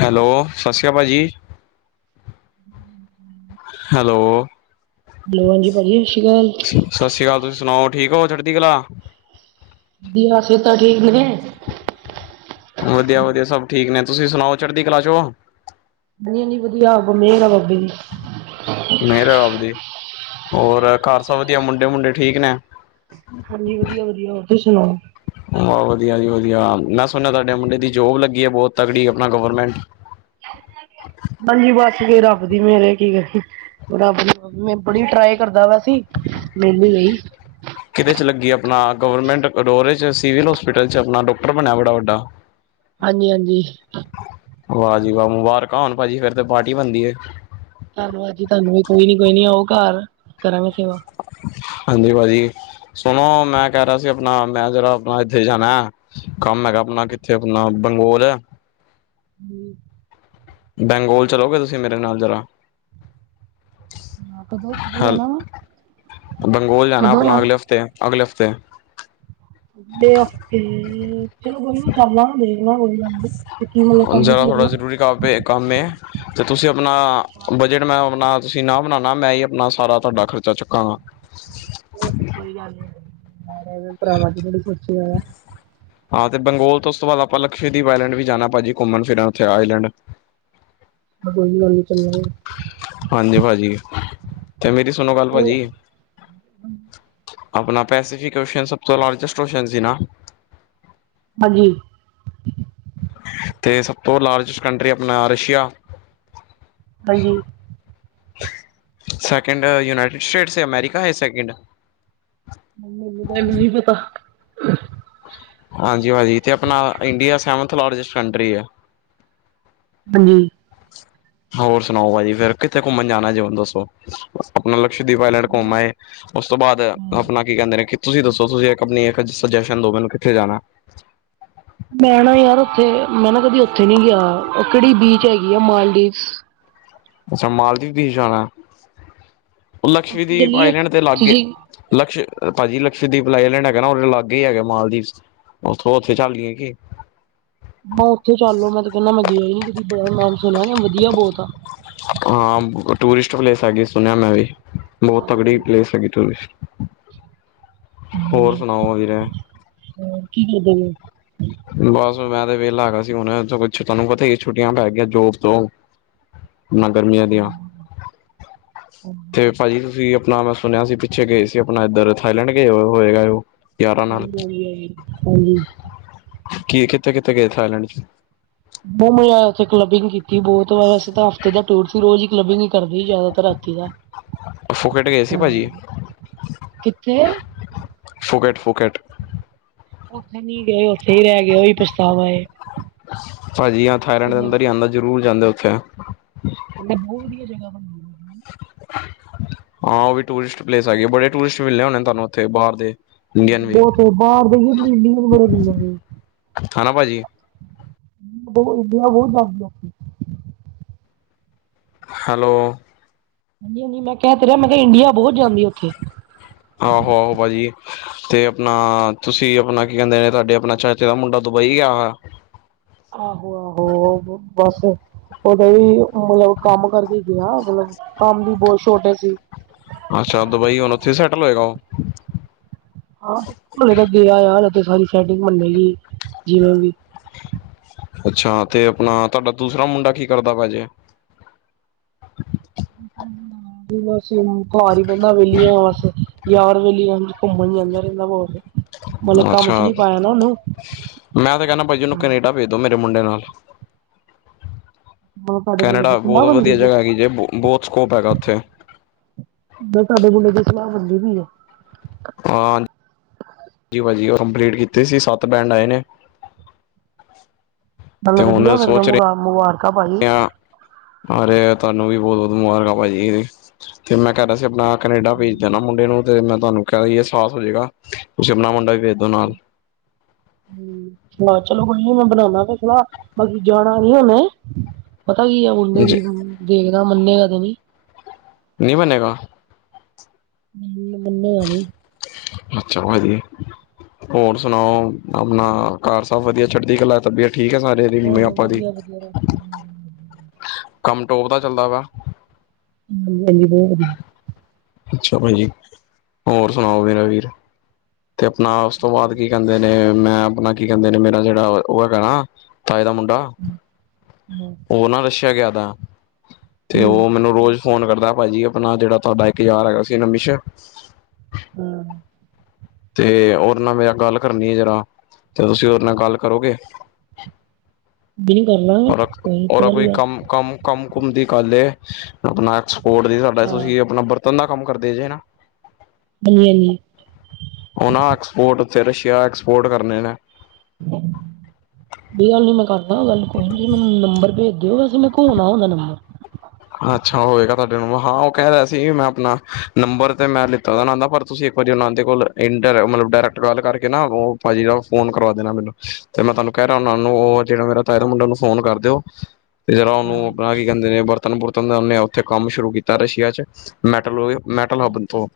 Hello ਸਤਿ ਸ਼੍ਰੀ ਅਕਾਲ ਭਾਜੀ ਹੈਲੋ ਹੈਲੋ ਹਾਂਜੀ ਭਾਜੀ ਸਤਿ ਸ਼੍ਰੀ ਅਕਾਲ ਸਤਿ ਸ਼੍ਰੀ ਅਕਾਲ ਤੁਸੀਂ ਸੁਣਾਓ ਠੀਕ ਹੋ ਚੜਦੀ ਕਲਾ ਦੀਆਂ ਸਿਹਤਾਂ ਠੀਕ ਨੇਵੇ ਵਧੀਆ ਵਧੀਆ ਸਭ ਠੀਕ ਨੇ ਤੁਸੀਂ ਸੁਣਾਓ ਚੜ੍ਹਦੀ ਕਲਾ ਚੋ ਮੈ ਵੀ ਵਧੀਆ ਵੀ ਮੇਰ ਆ ਬਾਬੇ ਦੀ ਮਿਹਰ ਐ ਰੱਬ ਦੀ ਹੋਰ ਏ ਘਰ ਸਭ ਵਧੀਆ ਮੁੰਡੇ ਮੁੰਡੇ ਠੀਕ ਨੇ ਹਾਂਜੀ ਵਧੀਆ ਵਧੀਆ ਹੋਰ ਤੁਸੀਂ ਸੁਣਾਓ ਵਧੀਆ ਜੀ ਵਧੀਆ ਮੈਂ ਸੁਣਿਆ ਤੁਹਾਡੇ ਮੁੰਡੇ ਦੀ ਜੋਬ ਲੱਗੀ ਐ ਬਹੁਤ ਤਕੜੀ ਆਪਣਾ ਗਵਰਮੈਂਟ [inaudible] ਹਾਂਜੀ ਬੱਸ ਫ ਰੱਬਦੀ ਮੇਹਰ ਏ ਕੀ ਕਰੀਏ ਆਪ ਬੜੀ ਟਰਾਈ ਕਰਦਾ ਪਿਆ ਸੀ ਮਿਲ ਈ ਗਈ ਕਿਹਦੇ 'ਚ ਲੱਗੀ ਆਪਣਾ ਗਵਰਮੈਂਟ ਰੋਰੇ 'ਚ ਸਿਵਲ ਹੋਸਪਿਟਲ 'ਚ ਆਪਣਾ ਡਾਕਟਰ ਬਣਿਆ ਬੜਾ ਵੱਡਾ [inaudible] ਹਾਂਜੀ ਹਾਂਜੀ ਵਾਹ ਜੀ ਵਾਹ ਮੁਬਾਰਕਾਂ ਹੋਣ ਭਾਜੀ ਫੇਰ ਤੇ ਪਾਰਟੀ ਬਣਦੀ ਐ ਤੁਹਾਨੂੰ ਅੱਜੀ ਤੁਹਾਨੂੰ ਵੀ ਕੋਈ ਨੀ ਕੋਈ ਨੀ ਆਓ ਘਰ ਕਰਾਂਗੇ ਸੇਵਾ ਹਾਂਜੀ ਭਾਜੀ ਸੁਣੋ ਮੈਂ ਕਹਿ ਰਿਹਾ ਸੀ ਆਪਣਾ ਮੈਂ ਜਿਹੜਾ ਆਪਣਾ ਇੱਥੇ ਹੀ ਜਾਣਾ ਕੰਮ ਹੈਗਾ ਆਪਣਾ ਕਿੱਥੇ ਆਪਣਾ ਬੰਗੋਲ ਐ ਹੂੰ [unintelligible] ਬੈਂਗੋਲ ਚਲੋਗੇ ਤੁਸੀਂ ਮੇਰੇ ਨਾਲ ਜ਼ਰਾ ਕਦੋਂ ਕਦੋਂ ਹੈਲ ਜਾਣਾ ਵਾ ਬੰਗੋਲ ਜਾਣਾ ਆਪਣਾ ਅਗਲੇ ਹਫ਼ਤੇ ਅਗਲੇ ਹਫ਼ਤੇ! ਅਗਲੇ ਹਫ਼ਤੇ ਚਲੋ ਕੋਈ ਨੀ ਚੱਲਣਾ ਦੇਖਣਾ ਕੋਈ ਗੱਲ ਨਈ ਜਰਾ [unintelligible] [unintelligible] ਕੰਮ ਏ ਤੇ ਤੁਸੀਂ ਆਪਣਾ ਅੱਛਾ ਬਜਟ? ਮੈਂ ਆਪਣਾ ਤੁਸੀਂ ਨਾ ਬਣਾਉਣਾ ਮੈਂ ਈ ਆਪਣਾ ਸਾਰਾ ਤੁਹਾਡਾ ਖਰਚਾ ਚੁੱਕਾਂਗਾ! ਹ! [unintelligible] ਹੋਰ ਤੇ ਕੋਈ ਗੱਲ ਨ [unintelligible] ਹਾਂ ਤੇ ਬੰਗੋਲ ਤੋਂ ਉਸ ਤੋਂ ਬਾਅਦ ਆਪਾਂ ਲਕਸ਼ਦੀਪ ਆਇਲੈਂਡ ਵੀ ਜਾਣਾ ਭਾਜੀ ਘੁੰਮਣ ਫਿਰਨ ਉੱਥੇ ਆਈਲੈਂਡ? ਹ! [unintelligible] ਨਾ ਕੋਈ ਗੱਲ ਨੀ ਚੱਲਾਗੇ। ਹਾਂਜੀ ਭਾਜੀ ਤੇ ਮੇਰੀ ਸੁਨੋ ਗੱਲ ਭਾਜੀ। ਹ ਅਪਨਾ ਪੈਸੀਫਿਕ ਔਸ਼ਨ ਸਭ ਤੋਂ ਲਾਰਜਸਟ ਔਸ਼ਨ ਸੀ ਨਾ? ਹਜੀ ਤੇ ਸਭ ਤੋਂ ਲਾਰਜੈਸਟ ਕੰਟਰੀ ਅਪਨਾ ਰਸ਼ੀਆ। ਹਂਜੀ। ਸੈਕਿੰਡ ਯੂਨਾਈਟਡ ਸਟੇਟਸ ਅਮੈਰੀਕਾ ਏ ਸੈਕਿੰਡ ਮੈਨੂੰ ਤਾਂ ਏਨਾ ਨਈ ਪਤਾ। ਹਾਂਜੀ ਭਾਜੀ, ਤੇ ਅਪਨਾ ਇੰਡੀਆ ਸੈਵੰਥ ਲਾਰਜਸਟ ਕੰਟਰੀ ਏ। ਹੂੰ। ਹੋਰ ਸੁਨਾਓ ਭਾਜੀ ਫੇਰ ਕਿੱਥੇ ਘੁੰਮਨ ਜਾਨਾ ਜੇ ਹੁਨ ਦੱਸੋ? ਬਸ ਅਪਨਾ ਲਕਸ਼ਦੀਪ ਆਏਲੈਂਡ ਘੁੰਮ ਬਹੁਤ ਆਏ। ੳਸ ਤੋਂ ਬਾਦ ਅਪਨਾ ਕੀ ਕੈੰਦੇ ਨੇ ਕਿ ਤੁਸੀ ਦੱਸੋ ਤੁਸੀ ਇਕ ਅਪਨੀ ਇਕ ਸਜੈਸ਼ਨ ਦੋ ਮੈਨੂੰ ਕਿੱਥੇ ਜਾਨਾ? ਮੈਂ ਨਾ ਯਾਰ ੳਥੇ ਮੈਂ ਨਾ ਕਦੀ ੳਥੇ ਨੀ ਗਿਆ, ੳਹ ਕੈੜੀ ਬੀਚ ਹੈਗੀ ਆ ਮਾਲਦੀਵਸ। ਅੱਛਾ ਮਾਲਦੀਵ ਜਾਨਾ, ਉੱਥੇ ਲਕਸ਼ਦੀਪ ਚੱਲੀਏ ਆਏਲੈਂਡ ਤੇ ਅਲਗ ਏ। ਤੁਸੀਂ ਲਕਸ਼ ਭਾਜੀ ਲਕਸ਼ਦੀਪ ਆਈਲੈਂਡ ਹੈਗਾ ਨਾ ੳਹ ਅਲਗ ਹੀ ਹੈਗਾ ਮਾਲਦੀਵਸ ੳਥੋਂ ੳਥੇ ਚੱਲ ਲੀਏ ਕੀ? ਮਾ ਉੱਥੇ ਚੱਲ ਲੋ ਮੈਂ ਤੇ ਕੇਨਾ ਮੈਂ ਗਿਆ ਈ ਨੀ ਕਦੀ, ਬੜਾ ਨਾਮ ਸੁਨੇਆ, ਵਧੀਆ ਬੋਤ ਆ। ਹਾਂ ਟੂਰਿਸਟ ਪਲੈਸ ਹੈਗੀ ਸੁਨਆ ਮੈਂ ਵੀ, ਬੋਤ ਤਕੜੀ ਹਾਂਜੀ ਪਲੈਸ ਹੈਗੀ ਟੂਰਿਸਟ। ਹੋਰ ਸੁਨਾਓ ਵੀਰੇ? ਹੋਰ ਕੀ ਕਰਦੇ ਪਏ ੳ? ਬਸ ਮੈਂ ਤੇ ਵੇਲਾ ਹੇਗਾ ਸੀ ਹੁਨੇ ਕੁਛ, ਤਾਨੂੰ ਪਤਾ ਈ ਏ ਛੁੱਟੀਆਂ ਪੈ ਗਈਆ ਜੋਬ ਤੋਂ! ਨਾ ਗਰਮੀਆਂ ਦੀਆਂ। ਤੇ ਭਾਜੀ ਤੁਸੀ ਅਪਨਾ ਮੈਂ ਸੁਨਆ ਸੀ ਪਿੱਛੇ ਗਏ ਸੀ ਅਪਨਾ ਏਧਰ ਥਾਈਲੈਂਡ ਗਏ ੳ ਹੋ ਆਏ ੳ। ਹਾਂਜੀ ਹਾਂਜੀ ਹਾਂਜੀ, ਹਾਂਜੀ। ਕੀ ਕਿਥੇ-ਕਿਥੇ ਗਏ ਥਾਏਲੈਂਡ ਚ। ਬੋ ਮਜਾ ਆਏਆ ੳਥੇ ਕਲਬਿੰਗ ਕੀਤੀ ਬਹੁਤ ਵਾਰ ਅਸੇ ਤਾਂ। ਉਦਾ ਟੂਰ ਸੀ ਰੋਜ਼ ਈ ਕਲੱਬਿੰਗ ਈ ਕਰਦੀ ਜਾਦਾਤਰ ਰਾਤੀ ਆ। ਫੁਕੇਟ ਗਏ ਸੀ ਭਾਜੀ, ਕਿੱਥੇ ਫੁਕੇਟ ਫੁਕੇਟ। ੳਥੇ ਨੀ ਗਏ ੳਥੇ ਈ ਰੈ ਗਏ, ੳਈ ਪਛਤਾਵਾ ਏ। ਭਾਜੀ ਅ ਥਾਏਲੈਂਡ ਦੇ ਕਹਿੰਦਾ ਅੰਦਰ ਈ ਆਂਦਾ ਜ਼ਰੂਰ ਜਾਂਦੇ ੳਥੇ। ਬਹੁਤ ਵਧੀਆ ਜਗਾ ਬਨੀ ਏ ਹਾਂ ੳਹ ਵੀ ਟੂਰਿਸਟ ਪਲੇਸ ਹੈਗੇ। ਬੜੇ ਟੂਰਿਸਟ ਮਿਲੇ ਹੋਨੇ ਤਾਨੂੰ ੳਥੇ, ਬਾਰ ਦੇ। ਇੰਡੀਅਨ ਵੀ ਬੋਤ ਬਾਹਰ ਦੇ ਵੀ, ਇੰਡੀਆ ਦੇ ਬੜੇ ਮਿਲ ਜਾਨਗੇ। ਖਾਨਾ ਭਾਜੀ ਇੰਡੀਆ ਬੋਤ ਜਾਂਦੀ ਆ। ਹੈਲੋ ਹਾਂਜੀ ਹਾਂਜੀ ਮੈਂ ਕੈ ਤੇ ਰਿਆ, ਮੈਂ ਕਿਆ ਇੰਡੀਆ ਬੋਤ ਜਾਂਦੀ ਆ ੳਥੇ। ਆਹੋ, ਆਹੋ ਭਾੱਜੀ। ਤੇ ਅਪਨਾ ਤੁਸੀ ਅਪਨਾ ਕੀ ਕੈੰਦੇ ਨੇ ਤੁਆਡੇ ਅਪਨਾ ਚਾਚੇ ਦਾ ਮੁੰਡਾ ਦੁਬਈ ਗੇਆ ਆ? ਆਹੋ, ਆਹੋ ਬੱਸ ੳਦੇ ਵੀ ਮਤਲਬ ਕੰਮ ਕਰਕੇ ਗਿਆ, ਮਤਲਬ ਕੰਮ ਦੀ ਬੋਤ ਸੋ਼ਟੱਜ ਸੀ। ਅੱਛਾ ਦੁਬਈ, ਹੁਨ ੳਥੇ ਸੇਟਲ ਹੋਏਗਾ ੳ? ਹਾਂ ਹਲੇ ਤਾ ਗਿਆ ਆ, ੳਥੇ ਸਾਰੀ ਸ਼ੈਟਿੰਗ ਬਨੇਗੀ ਜਿਵੇਂ ਵੀ। ਅੱਛਾ ਤੇ ਆਪਣਾ ਤੁਹਾਡਾ ਦੂਸਰਾ ਮੁੰਡਾ ਕੀ ਕਰਦਾ ਪਇਆ ਜੇ। [inaudible] ਜੀ ਬਸ ਘਰ ਵਿਹਲੀ ਆ ਬਸ ਯਾਰ ਵੇਲੀ ਆ ਘੁੰਮਣ ਜਾਂਦਾ ਰਹਿੰਦਾ ਬਸ ਅੱਛਾ, ਮੈਂ ਤੇ ਕਹਿਣਾ ਭਾਈ ਜੀ ਜਿਹਨੂੰ ਕੈਨੇਡਾ ਭੇਜ ਦੋ ਮੇਰੇ ਮੁੰਡੇ ਨਾਲ। ਮਤਲਬ ਤੁਹਾਡੇ ਮੁੰਡੇ ਦੀ ਕੈਨੇਡਾ ਬੋਤ ਸਲਾਹ ਬਣਦੀ ਵਧੀਆ ਪਈ ਜਗ੍ਹਾ ਹੈਗੀ ਜੇ ਬੋਤ ਸਕੋਪ ਹੈਗਾ ਉੱਥੇ। ਜਦ ਸਾਡੇ ਮੁੰਡੇ ਦੀ ਸਲਾਹ ਹੁੰਦੀ ਪਈ ਐ। ਹਾਂ, ਜੀ ਭਾਜੀ ਉਹ ਕੰਪਲੀਟ ਕੀਤੀ ਸੀ ਸੱਤ ਬੈਂਡ ਆਏ ਨੇ। ਤੇ ਚਲੋ ਵਧੀਆ ਹੁਣ ਫੇਰ ਤਾਂ ਸੋਚ ਰਹੇ ਮੁਬਾਰਕਾਂ ਭਾਜੀ। ਆ ਅਰੇ ਤੁਹਾਨੂੰ ਵੀ ਬੋਤ ਬੋਤ ਮੁਬਾਰਕਾਂ ਭਾਜੀ, ਤੇ ਮੈਂ ਕਹਿੰਦਾ ਸੀ ਆਪਣਾ। ਕੈਨੇਡਾ ਭੇਜ ਦੇ ਨਾ ਮੁੰਡੇ ਨੂੰ ਤੇ ਮੈਂ ਤੁਹਾਨੂੰ ਕਹਿ ਅਹਿਸਾਸ ਹੋ ਜਾਏਗਾ ਤੁਸੀਂ ਆਪਣਾ ਮੁੰਡਾ ਵੀ ਭੇਜ ਦੋ ਨਾਲ। ਹੂੰ, ਹਾਂ ਚਲੋ ਕੋਈ ਮੈਂ ਬਣਾਨਾ ਪਿਆ ਸਲਾਹ ਬਾਕੀ ਜਾਣਾ ਨੀ ਉਹਨੇ। ਪਤਾ ਕੀ ਆ ਮੁੰਡੇ ਜੀ ਵੀ ਦੇਖਦੇ ਮੰਨੇਗਾ ਤੇ ਨੀ। ਨੀ ਮੰਨੇਗਾ। ਹੂੰ, ਮੰਨੇਗਾ ਨੀ। ਅੱਛਾ ਭਾਜੀ ਜੀ, ਹੋਰ ਸੁਣਾਓ? ਆਪਣਾ ਘਰ ਸਭ ਵਧੀਆ ਛੱਡਦੀ ਕਲਾ ਤਬੀਅਤ ਠੀਕ ਐ ਸਾਰੇ? ਦੀ ਮੰਮੀ ਹਾਂ-ਹਾਂ, ਪਾਪਾ ਦੀ ਵਧੀਆ-ਵਧੀਆ। ਕੰਮ ਟੋਪ ਦਾ ਚੱਲਦਾ ਵਾ। ਹਾਂਜੀ-ਹਾਂਜੀ ਬੋਤ ਵਧੀਆ। ਅੱਛਾ ਭਾਜੀ, ਹੋਰ ਸੁਣਾਓ ਮੇਰਾ ਵੀਰ? ਤੇ ਆਪਣਾ ਉਸ ਤੋਂ ਬਾਅਦ ਕੀ ਕਹਿੰਦੇ ਨੇ ਮੈਂ ਆਪਣਾ। ਕੀ ਕਹਿੰਦੇ ਨੇ ਮੇਰਾ ਜਿਹੜਾ ਉਹ ਹੈਗਾ ਨਾ ਤਾਏ ਦਾ ਮੁੰਡਾ। ਉਹ ਨਾ ਰਸ਼ਿਆ ਗਿਆ ਥਾ। ਤੇ ਹੂੰ ਉਹ ਮੈਨੂੰ ਰੋਜ਼ ਫ਼ੋਨ ਕਰਦਾ ਭਾਜੀ ਆਪਣਾ ਜਿਹੜਾ ਤੁਹਾਡਾ ਇੱਕ ਯਾਰ ਹੈਗਾ ਸੀ ਨਮਿਸ਼। ਹਾਂ, ਤੇ ਉਹਨਾ ਨਾਲ ਮੇਰਾ ਗੱਲ ਕਰਨੀ ਆ ਜਰਾ, ਤੇ ਤੁਸੀਂ ਉਹਦੇ ਨਾਲ ਗੱਲ ਕਰੋਗੇ। ਨੀ ਕਰਨਾ। ਉਹ ਰੱਖ ਔਰਾ ਕੋਈ ਕੰਮ। ਕੰਮ ਕੰਮ ਕੁੁੰਮ ਦੀ ਕੱਲ ਏ, ਆਪਣਾ ਐਕਸਪੋਰਟ ਦੀ ਸਾਡਾ ਹਾਂ ਤੁਸੀਂ ਆਪਣਾ। ਤੰਦਾ ਕੰਮ ਕਰਦੇ ਜੇ ਹਨਾ। ਵੱਲੀ ਹਾਲੀ ਉਹ ਨਾ ਐਕਸਪੋਰਟਥਿਰ ਸ਼ੇਅਰ ਐਕਸਪੋਰਟ ਕਰਨੇ ਨੇ। ਹਾਂ, ਕੋਈ ਗੱਲ ਨੀ ਮੈਂ ਕਰਦਾ ਗੱਲ ਕੋਈ ਨੀ ਮੈਨੂੰ ਨੰਬਰ ਭੇਜ ਦਿਓ ਵੈਸੇ ਮੈਂ ਕੌਣ ਆ ਉਹਦਾ ਨੰਬਰ, ਹਾਂ, ਅੱਛਾ ਹੋਵੇਗਾ ਤੁਹਾਡੇ ਨੂੰ ਹਾਂ ਉਹ ਕਹਿ ਰਿਹਾ ਸੀ ਮੈਂ ਆਪਣਾ ਨੰਬਰ ਤੇ ਮੈਂ ਤਾਂ ਨਾ ਉਹਦਾ ਪਰ ਤੁਸੀਂ ਇੱਕ ਵਾਰੀ ਉਹ ਦੇ ਕੋਲ ਮਤਲਬ ਡਾਇਰੈਕਟ ਕੌਲ ਕਰਕੇ ਨਾ ਉਹ ਭਾਜੀ ਫ਼ੋਨ ਕਰਵਾ ਦੇਣਾ ਮੈਨੂੰ। ਤੇ ਮੈਂ ਤੁਹਾਨੂੰ ਕਹਿ ਰਿਹਾ ਹੁਣਾ ਉਹ ਨੂੰ ਉਹ ਜਿਹੜਾ ਮੇਰਾ ਤਾਏ ਦਾ ਮੁੰਡਾ ਉਹਨੂੰ ਫ਼ੋਨ ਕਰ ਦਿਓ। ਤੇ ਜਿਹੜਾ ਉਹਨੂੰ ਆਪਣਾ ਕੀ ਕਹਿੰਦੇ ਨੇ ਬਰਤਨ ਬਰੁਤਨ ਦਾ ਉਹਨੇ ਉਥੇ ਕੰਮ ਸ਼ੁਰੂ ਕੀਤਾ ਰਸ਼ੀਆ 'ਚ ਮੈਟਲ। ਮੈਟਲ ਹਬਨ ਤੋਂ,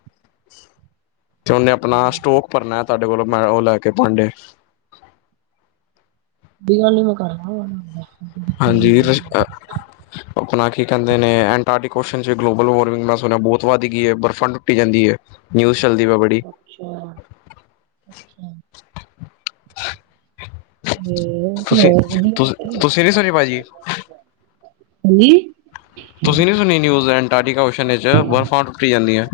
ਤੇ ਉਹਨੇ ਆਪਣਾ ਸਟੋਕ ਭਰਨਾ। ਤੁਹਾਡੇ ਕੋਲੋਂ ਮੈਂ ਉਹ ਲੈ ਕੇ ਭਾਂਡੇ। ਕੋਈ ਗੱਲ ਨੀ ਮੈਂ ਕਰਦਾ ਉਹਨਾਂ ਨਾਲ ਗੱਲ। ਕੋਈ ਦਿੱਕਤ ਵਾਲੀ ਹਾਂਜੀ ਨੀ [unintelligible] ਆਪਣਾ ਕੀ ਕਹਿੰਦੇ ਨੇ ਐਂਟਾਰਟੀਕ ਓਸ਼ਨ 'ਚ ਗਲੋਬਲ ਵਾਰਮਿੰਗ ਮੈਂ ਸੁਣਿਆ ਬਹੁਤ ਵੱਧ ਗਈ ਐ ਬਰਫ਼ਾਂ ਟੁੱਟੀ ਜਾਂਦੀ ਐ। ਨਿਊਜ਼ ਚੱਲਦੀ ਪਾ ਬੜੀ। ਅੱਛਾ! ਅੱਛਾ! ਹਮ। ਤੁਸੀਂ ਤੁ ਤੁਸੀਂ ਨਈ ਸੁਣੀ ਪਾਜੀ। ਹਾਂਜੀ। ਤੁਸੀਂ ਨੀ ਸੁਣੀ ਨਿਊਜ਼ ਅੰਟਾਰਟੀ ਓਸ਼ਨ ਵਿਚ ਬਰਫਾਂ ਟੁੱਟੀ ਜਾਂਦੀਆਂ।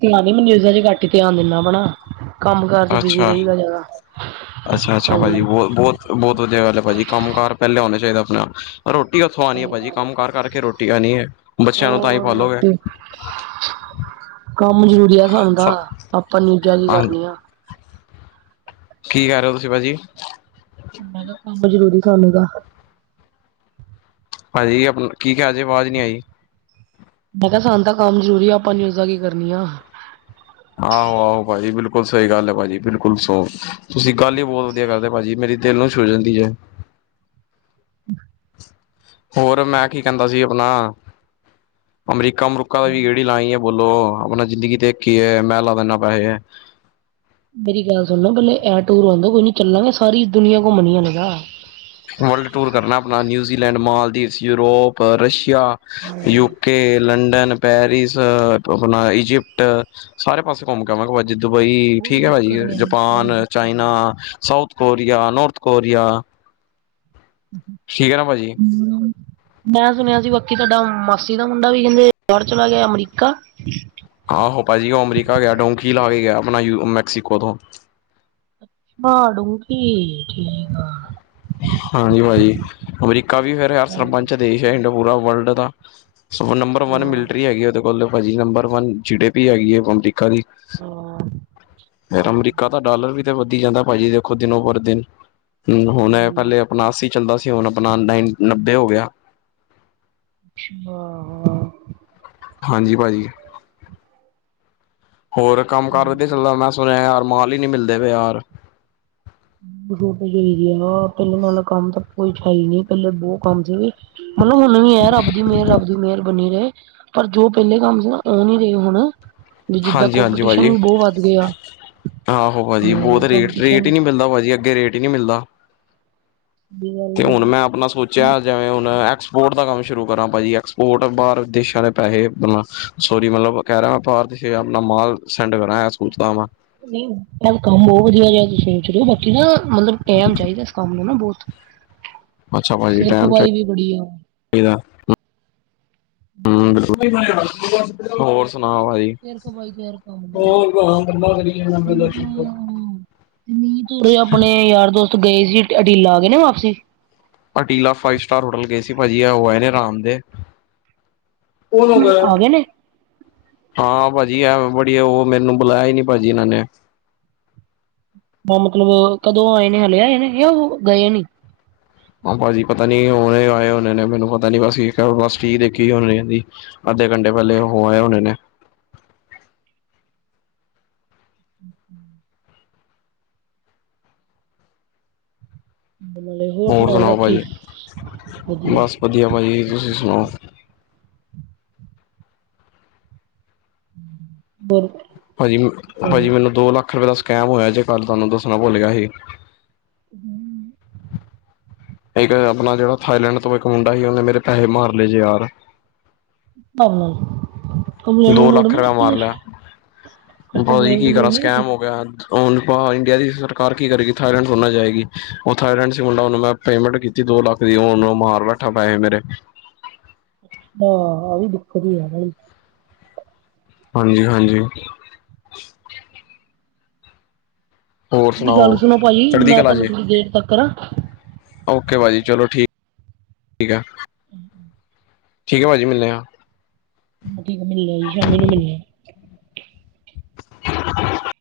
ਧਿਆ ਨੀ ਮੈਂ ਨਿਊਜ਼ਾਂ ਚ ਘੱਟ ਹੀ ਧਿਆਨ ਦਿੰਦਾ ਵਾ ਨਾ। ਕੰਮ ਕਾਰ ਚ ਬਿਜੀ ਅੱਛਾ ਰਈਦਾ ਜਾਦਾ ਹਾਂਜੀ। ਬੋਤ ਵੱਧੀਆ ਗੱਲ ਏ ਪਾਜੀ ਕੰਮ ਕਾਰ ਪੇਲੇ ਹੋਣਾ ਚਾਈਦਾ ਆਪਣਾ ਰੋਟੀ ਓਥੋਂ ਆਣੀ ਆ ਸਹੀ ਪਾਜੀ, ਗੱਲ ਏ। ਕੰਮ ਕਾਰ ਕਰਕੇ ਰੋਟੀ ਆਣੀ ਆ ਬੱਚਿਆਂ ਨੂੰ ਹੋਰ ਤਾਂ ਈ ਪਾਲੋਗੇ। ਰੋਟੀ ਕੰਮ ਜਰੂਰੀ ਆ ਸਾਨੂੰ ਤਾ, ਆਪਾਂ ਨਿਓਜਾ ਕੀ ਕਰਨੀਆ ਕੀ ਕਰ ਰਏ ਓ ਤੁਸੀਂ ਪਾਜੀ? ਮੈਂ ਕੇਆ ਕੰਮ ਜਰੂਰੀ ਸਾਨੂੰ ਤਾ। ਪਾਜੀ ਆਪਨਾ ਕੀ ਕੇਆ ਜੇ ਆਵਾਜ਼ ਨੀ ਆਈ। ਮੈਂ ਕੇਆ ਸਾਨੂੰ ਤਾਂ ਕੰਮ ਜਰੂਰੀ ਆ, ਆਪਾਂ ਨਿਊਜ਼ਾਂ ਕੀ ਕਰਨੀਆ। ਆਹੋ- ਆਹੋ, ਪਾਜੀ ਬਿਲਕੁਲ ਸਈ ਗੱਲ ਏ ਪਾਜੀ ਬਿਲਕੁਲ ਸੋ, ਤੁਸੀਂ ਗੱਲ ਈ ਬੋਤ ਵੱਧੀਆ ਕਰਦੇ ਪਾਜੀ ਮੇਰੀ ਦੇਲ ਨੂੰ ਛੂ ਜਾਂਦੀ ਆ। [unintelligible] ਹੋਰ ਮੈਂ ਕੀ ਕੈਂਦਾ ਸੀ ਆਪਣਾ ਅਮਰੀਕਾ ਕੰਮ ਰੁਕਾ ਦਾ ਵੀ ਗੇੜੀ ਲਾਈ ਏ, ਬੋਲੋ ਆਪਣਾ ਜ਼ਿੰਦਗੀ ਤੇ ਇੱਕ ਈ ਏ, ਮੈਂ ਲਾ ਦਿੰਦਾ ਪੈਸੇ। ਮੇਰੀ ਗੱਲ ਸੁਣ ਲੋ, ਪੇਲੇ ਐ ਟੂਰ ਹੋਣ ਦੋ, ਕੋਈ ਨੀ ਚੱਲਾਂਗੇ ਸਾਰੀ ਦੁਨੀਆਂ ਘੁੰਮਣੀ ਹਲੇ ਤਾ। ਵਰਲਡ ਟੂਰ ਕਰਨਾ ਆਪਣਾ ਨਿਊਜ਼ੀਲੈਂਡ, ਮਾਲਦੀਵ, ਯੂਰੋਪ, ਰਸ਼ੀਆ, ਹਾਂਜੀ। ਯੂਕੇ ਕੇ ਲੰਡਨ, ਪੈਰਿਸ ਆਪਣਾ ਇਜਿਪਟ ਸਾਰੇ ਪਾਸੇ ਘੁੰਮ ਕੇ ਆਵਾਂਗਾ ਦੁਬਈ ਕੋਈ ਠੀਕ ਹੈ ਪਾਜੀ ਦਿੱਕਤ ਨੀ ਹੈਗੀ ਕੋਈ ਜਪਾਨ, ਦਿੱਕਤ China, South Korea‍, North Korea ਹਮ। ਠੀਕ ਹੈ ਨਾ ਪਾਜੀ। ਮੈਂ ਸੁਣਿਆ ਸੀ ਬਾਕੀ ਤਾਡਾ ਮਾਸੀ ਦਾ ਮੁੰਡਾ ਵੀ ਕੇਂਦੇ ਬਾਰ ਚਲਾ ਗੇਆ ਅਮਰੀਕਾ? ਆਹੋ ਪਾਜੀ ਓ ਅਮਰੀਕਾ ਗੇਆ, ਡੋਂਕੀ ਲਾ ਕੇ ਗੇਆ ਆਪਣਾ ਯੂਰੋ ਮੈਕਸੀਕੋ ਤੋਂ। ਹਾ ਡੋਂਕੀ ਠੀਕ ਆ। ਹਾਂਜੀ ਪਾਜੀ ਅਮਰੀਕਾ ਵੀ ਫੇਰ ਹਰ ਹਾਂ ਸਰਪੰਚ ਦੇਸ਼ ਏ, ਪੂਰਾ ਵਰਲਡ ਦਾ। ਸਗੋ ਨੰਬਰ ਵਨ ਹਾਂ ਮਿਲਟਰੀ ਹੈਗੀ ਓਦੇ ਕੋਲ ਪਾਜੀ, number one G D P ਹੈਗੀ ਏ ਹੁਕਮ ਦੀ। ਕਦੀ ਹਾਂ। ਅਮਰੀਕਾ ਦਾ ਡਾਲਰ ਵੀ ਵੱਧੀ ਜਾਂਦਾ ਪਾਜੀ ਦੇਖੋ ਦਿਨੋ ਪੋਰ ਦਿਨ, ਹੁਣ ਏ ਪੇਲੇ ਆਪਣਾ ਸੀ ਚੱਲਦਾ ਸੀ ਹੁਣ ਆਪਣਾ ਨਾਈਨ ਨੱਬੇ ਹੋ ਗਿਆ। ਅੱਛਾ ਹਾਂ। ਹਾਂਜੀ ਪਾਜੀ। [unintelligible] ਹੋਰ ਕੰਮ ਕਾਰ ਵੱਧੀਆ ਹਾਂ। ਚੱਲਦਾ, ਮੈਂ ਸੁਣੇਆ ਯਾਰ ਮਾਲ ਈ ਨਈ ਮਿਲਦੇ ਪਏ ਬਜਾਰ। ਛੋਟੇਜ ਹੋਈ ਦੀ ਆ, ਹਾ ਪੇਲੇ ਨਾਲੋ ਕੰਮ ਤਾਂ ਕੁਛ ਹੈ ਨੀ ਪੇਲੇ ਬੋਤ ਕੰਮ ਸੀ। ਮਤਲਬ ਹੁਣ ਵੀ ਹੈ, ਰਬ ਦੀ ਮੇਰ, ਰੱਬ ਦੀ ਮੇਰ, ਬਣੀ ਰਏ। ਪਰ ਜੋ ਪੇਲੇ ਕੰਮ ਸੀ ਨਾ ਓ ਨੀ ਰਏ ਹੁਣ, ਵੀ ਜਿੱਦਾਂ ਹਾਂਜੀ ਹਾਂਜੀ ਕੋਮਪੀਟੀਸ਼ਨ ਭਾਜੀ ਵੀ ਬੋਤ ਵੱਧ ਗੇਆ। ਆਹੋ ਪਾਜੀ ਬੋਤ ਰੇਟ- ਰੇਟ ਈ ਨਈ ਮਿਲਦਾ, ਪਾਜੀ ਅੱਗੇ ਰੇਟ ਈ ਨਈ ਮਿਲਦਾ। ਦੀ ਤੇ ਗੱਲ ਹੁਣ ਮੈਂ ਆਪਣਾ ਸੋਚਿਆ ਜਿਵੇਂ ਹੁਣ ਐਕਸਪੋਰਟ ਦਾ ਕੰਮ ਸ਼ੁਰੂ ਕਰਾਂ ਪਾਜੀ, ਐਕਸਪੋਰਟ ਬਾਹਰ ਦੇਸ਼ਾਂ ਦੇ ਪੈਸੇ ਮਤਲਬ ਸੋਰੀ ਮਤਲਬ ਕੈ ਰਿਹਾ ਮੈਂ ਆਪਾ ਇਥੇ ਮਾਲ ਸੈਂਡ ਕਰਾ ਏ ਸੋਚਦਾ ਵਾਂ। ਨਈ ਕੰਮ ਬੋਤ ਵੱਧੀਆ, ਜੋ ਤੁਸੀ ਸੋਚ ਰਹੇ ਹੋ। ਨਾ ਮਤਲਬ ਟਾਈਮ ਚਾਹੀਦਾ ਇਸ ਕੰਮ ਨੂੰ ਨਾ ਬਹੁਤ ਅੱਛਾ ਭਾਈ ਜੀ ਸਿਰ ਟਾਈਮ ਖਪਾਈ ਚਾਹੀਦਾ। ਵੀ ਬੜੀ ਆ [unintelligible] ਹੋਰ ਸੁਣਾਓ ਭਾਜੀ। ਸੇਰਖਪਾਈ ਫ਼ਿਰ ਕੰਮ ਦੀ। ਹੋਰ ਗੱਲਾਂ ਕਰੀਏ [unintelligible] ਆਪਣੇ ਯਾਰ ਦੋਸਤ ਗਏ ਸੀ ਦਿਹਾੜੀ ਲਾ ਕੇ ਗਏ ਸੀ ਨਾ ਵਾਪਸੀ। ਪਟੀਲਾ ਫਾਈਵ ਸਟਾਰ ਹੋਟਲ ਗਏ ਸੀ ਭਾਜੀ। ਆ ਹੌ ਆਏ ਨੇ ਹਰਾਮ ਦੇ। ਆ ਗਏ ਨੇ [unintelligible] ਹਾਂ ਭਾਜੀ, ਐ ਬੜੀਆ। ਉਹ ਮੈਨੂੰ ਬੁਲਾਇਆ ਹੀ ਨੀ ਭਾਜੀ ਇਹਨਾਂ ਨੇ। ਮਤਲਬ ਕਦੋਂ ਆਏ ਨੇ? ਹਲੇ ਆਏ ਨੇ ਉਹ ਗਏ ਨੀ। ਭਾਜੀ, ਪਤਾ ਨੀ ਹੁਣੇ ਆਏ ਹੋਣੇ ਨੇ। ਮੈਨੂੰ ਪਤਾ ਨੀ ਬਸ [unintelligible] ਦੇਖੀ ਅੱਧੇ ਘੰਟੇ ਪਹਿਲੇ ਹੋ ਆ ਉਹਣੇ ਨੇ। [inaudible] ਹੋਰ ਸੁਣਾਓ ਬਾਕੀ ਵਧੀਆ। ਬਸ ਵਧੀਆ ਭਾਜੀ, ਤੁਸੀਂ ਸੁਣਾਓ‌। [unintelligible] ਭਾਜੀ ਭਾਜੀ, ਹਿਸਾਬ ਮੈਨੂੰ ਦੋ ਲੱਖ ਰੁਪ ਦਾ ਸਕੈਮ ਹੋਇਆ ਜੇ। ਕੱਲ੍ਹ ਤੁਹਾਨੂੰ ਦੱਸਣਾ ਭੁੱਲ ਗਿਆ ਸੀ। ਹਮ। ਇੱਕ ਆਪਨਾ ਜਿਹੜਾ ਥਾਈਲੈਂਡ ਤੋਂ ਇੱਕ ਮੁੰਡਾ ਸੀ। ਉਹਨੇ ਮੇਰੇ ਪੈਸੇ ਮਾਰ ਲਏ ਜੇ ਯਾਰ। [unintelligible] ਦੋ ਕਮਲੂਟ ਲੱਖ ਨੀ ਰੁਪਇਆ ਕੀਤੀ ਮਾਰ ਕੁਛ ਲਿਆ। ਕੁਛ ਕੰਪਲੇਂਟ ਕੀ ਕਰਾ ਕਮਲੂਟ ਨੀ ਕੀਤੀ ਸਕੈਮ ਹੋ ਗਿਆ। ਉਹ ਇੰਡੀਆ ਦੀ ਸਰਕਾਰ ਕੀ ਕਰੇਗੀ, ਥਾਈਲੈਂਡ ਥੋੜੀ ਜਾਏਗੀ। ਉਹ ਥਾਈਲੈਂਡ ਸੀ ਮੁੰਡਾ, ਉਹਨੂੰ ਮੈਂ। ਪੇਮੈਂਟ ਕੀਤੀ ਦੋ ਲੱਖ ਦੀ। ਹੁਣ ਮਾਰ ਬੈਠਾ ਪੈਸੇ ਮੇਰੇ। ਹਾਂ [unintelligible] ਹਾਂਜੀ -ਹਾਂਜੀ। ਹੋਰ ਗੱਲ ਸੁਣਾਓ ਸੁਣੋ ਭਾਜੀ, ਚੜ੍ਹਦੀ ਮੈਂ ਕਲਾ ਤੁਹਾਨੂੰ ਜੇ ਥੋੜੀ ਦੇਰ ਤੱਕਾਂ ਕਰਾਂ। ਓਕੇ ਭਾਜੀ, ਚਲੋ ਠੀਕ -ਠੀਕ ਆ। [unintelligible] ਠੀਕ ਹੈ ਭਾਜੀ। ਮਿਲਦੇ ਹਾਂ। ਠੀਕ ਹੈ ਜੀ। ਸ਼ਾਮੀ ਨੂੰ [unintelligible] [unintelligible]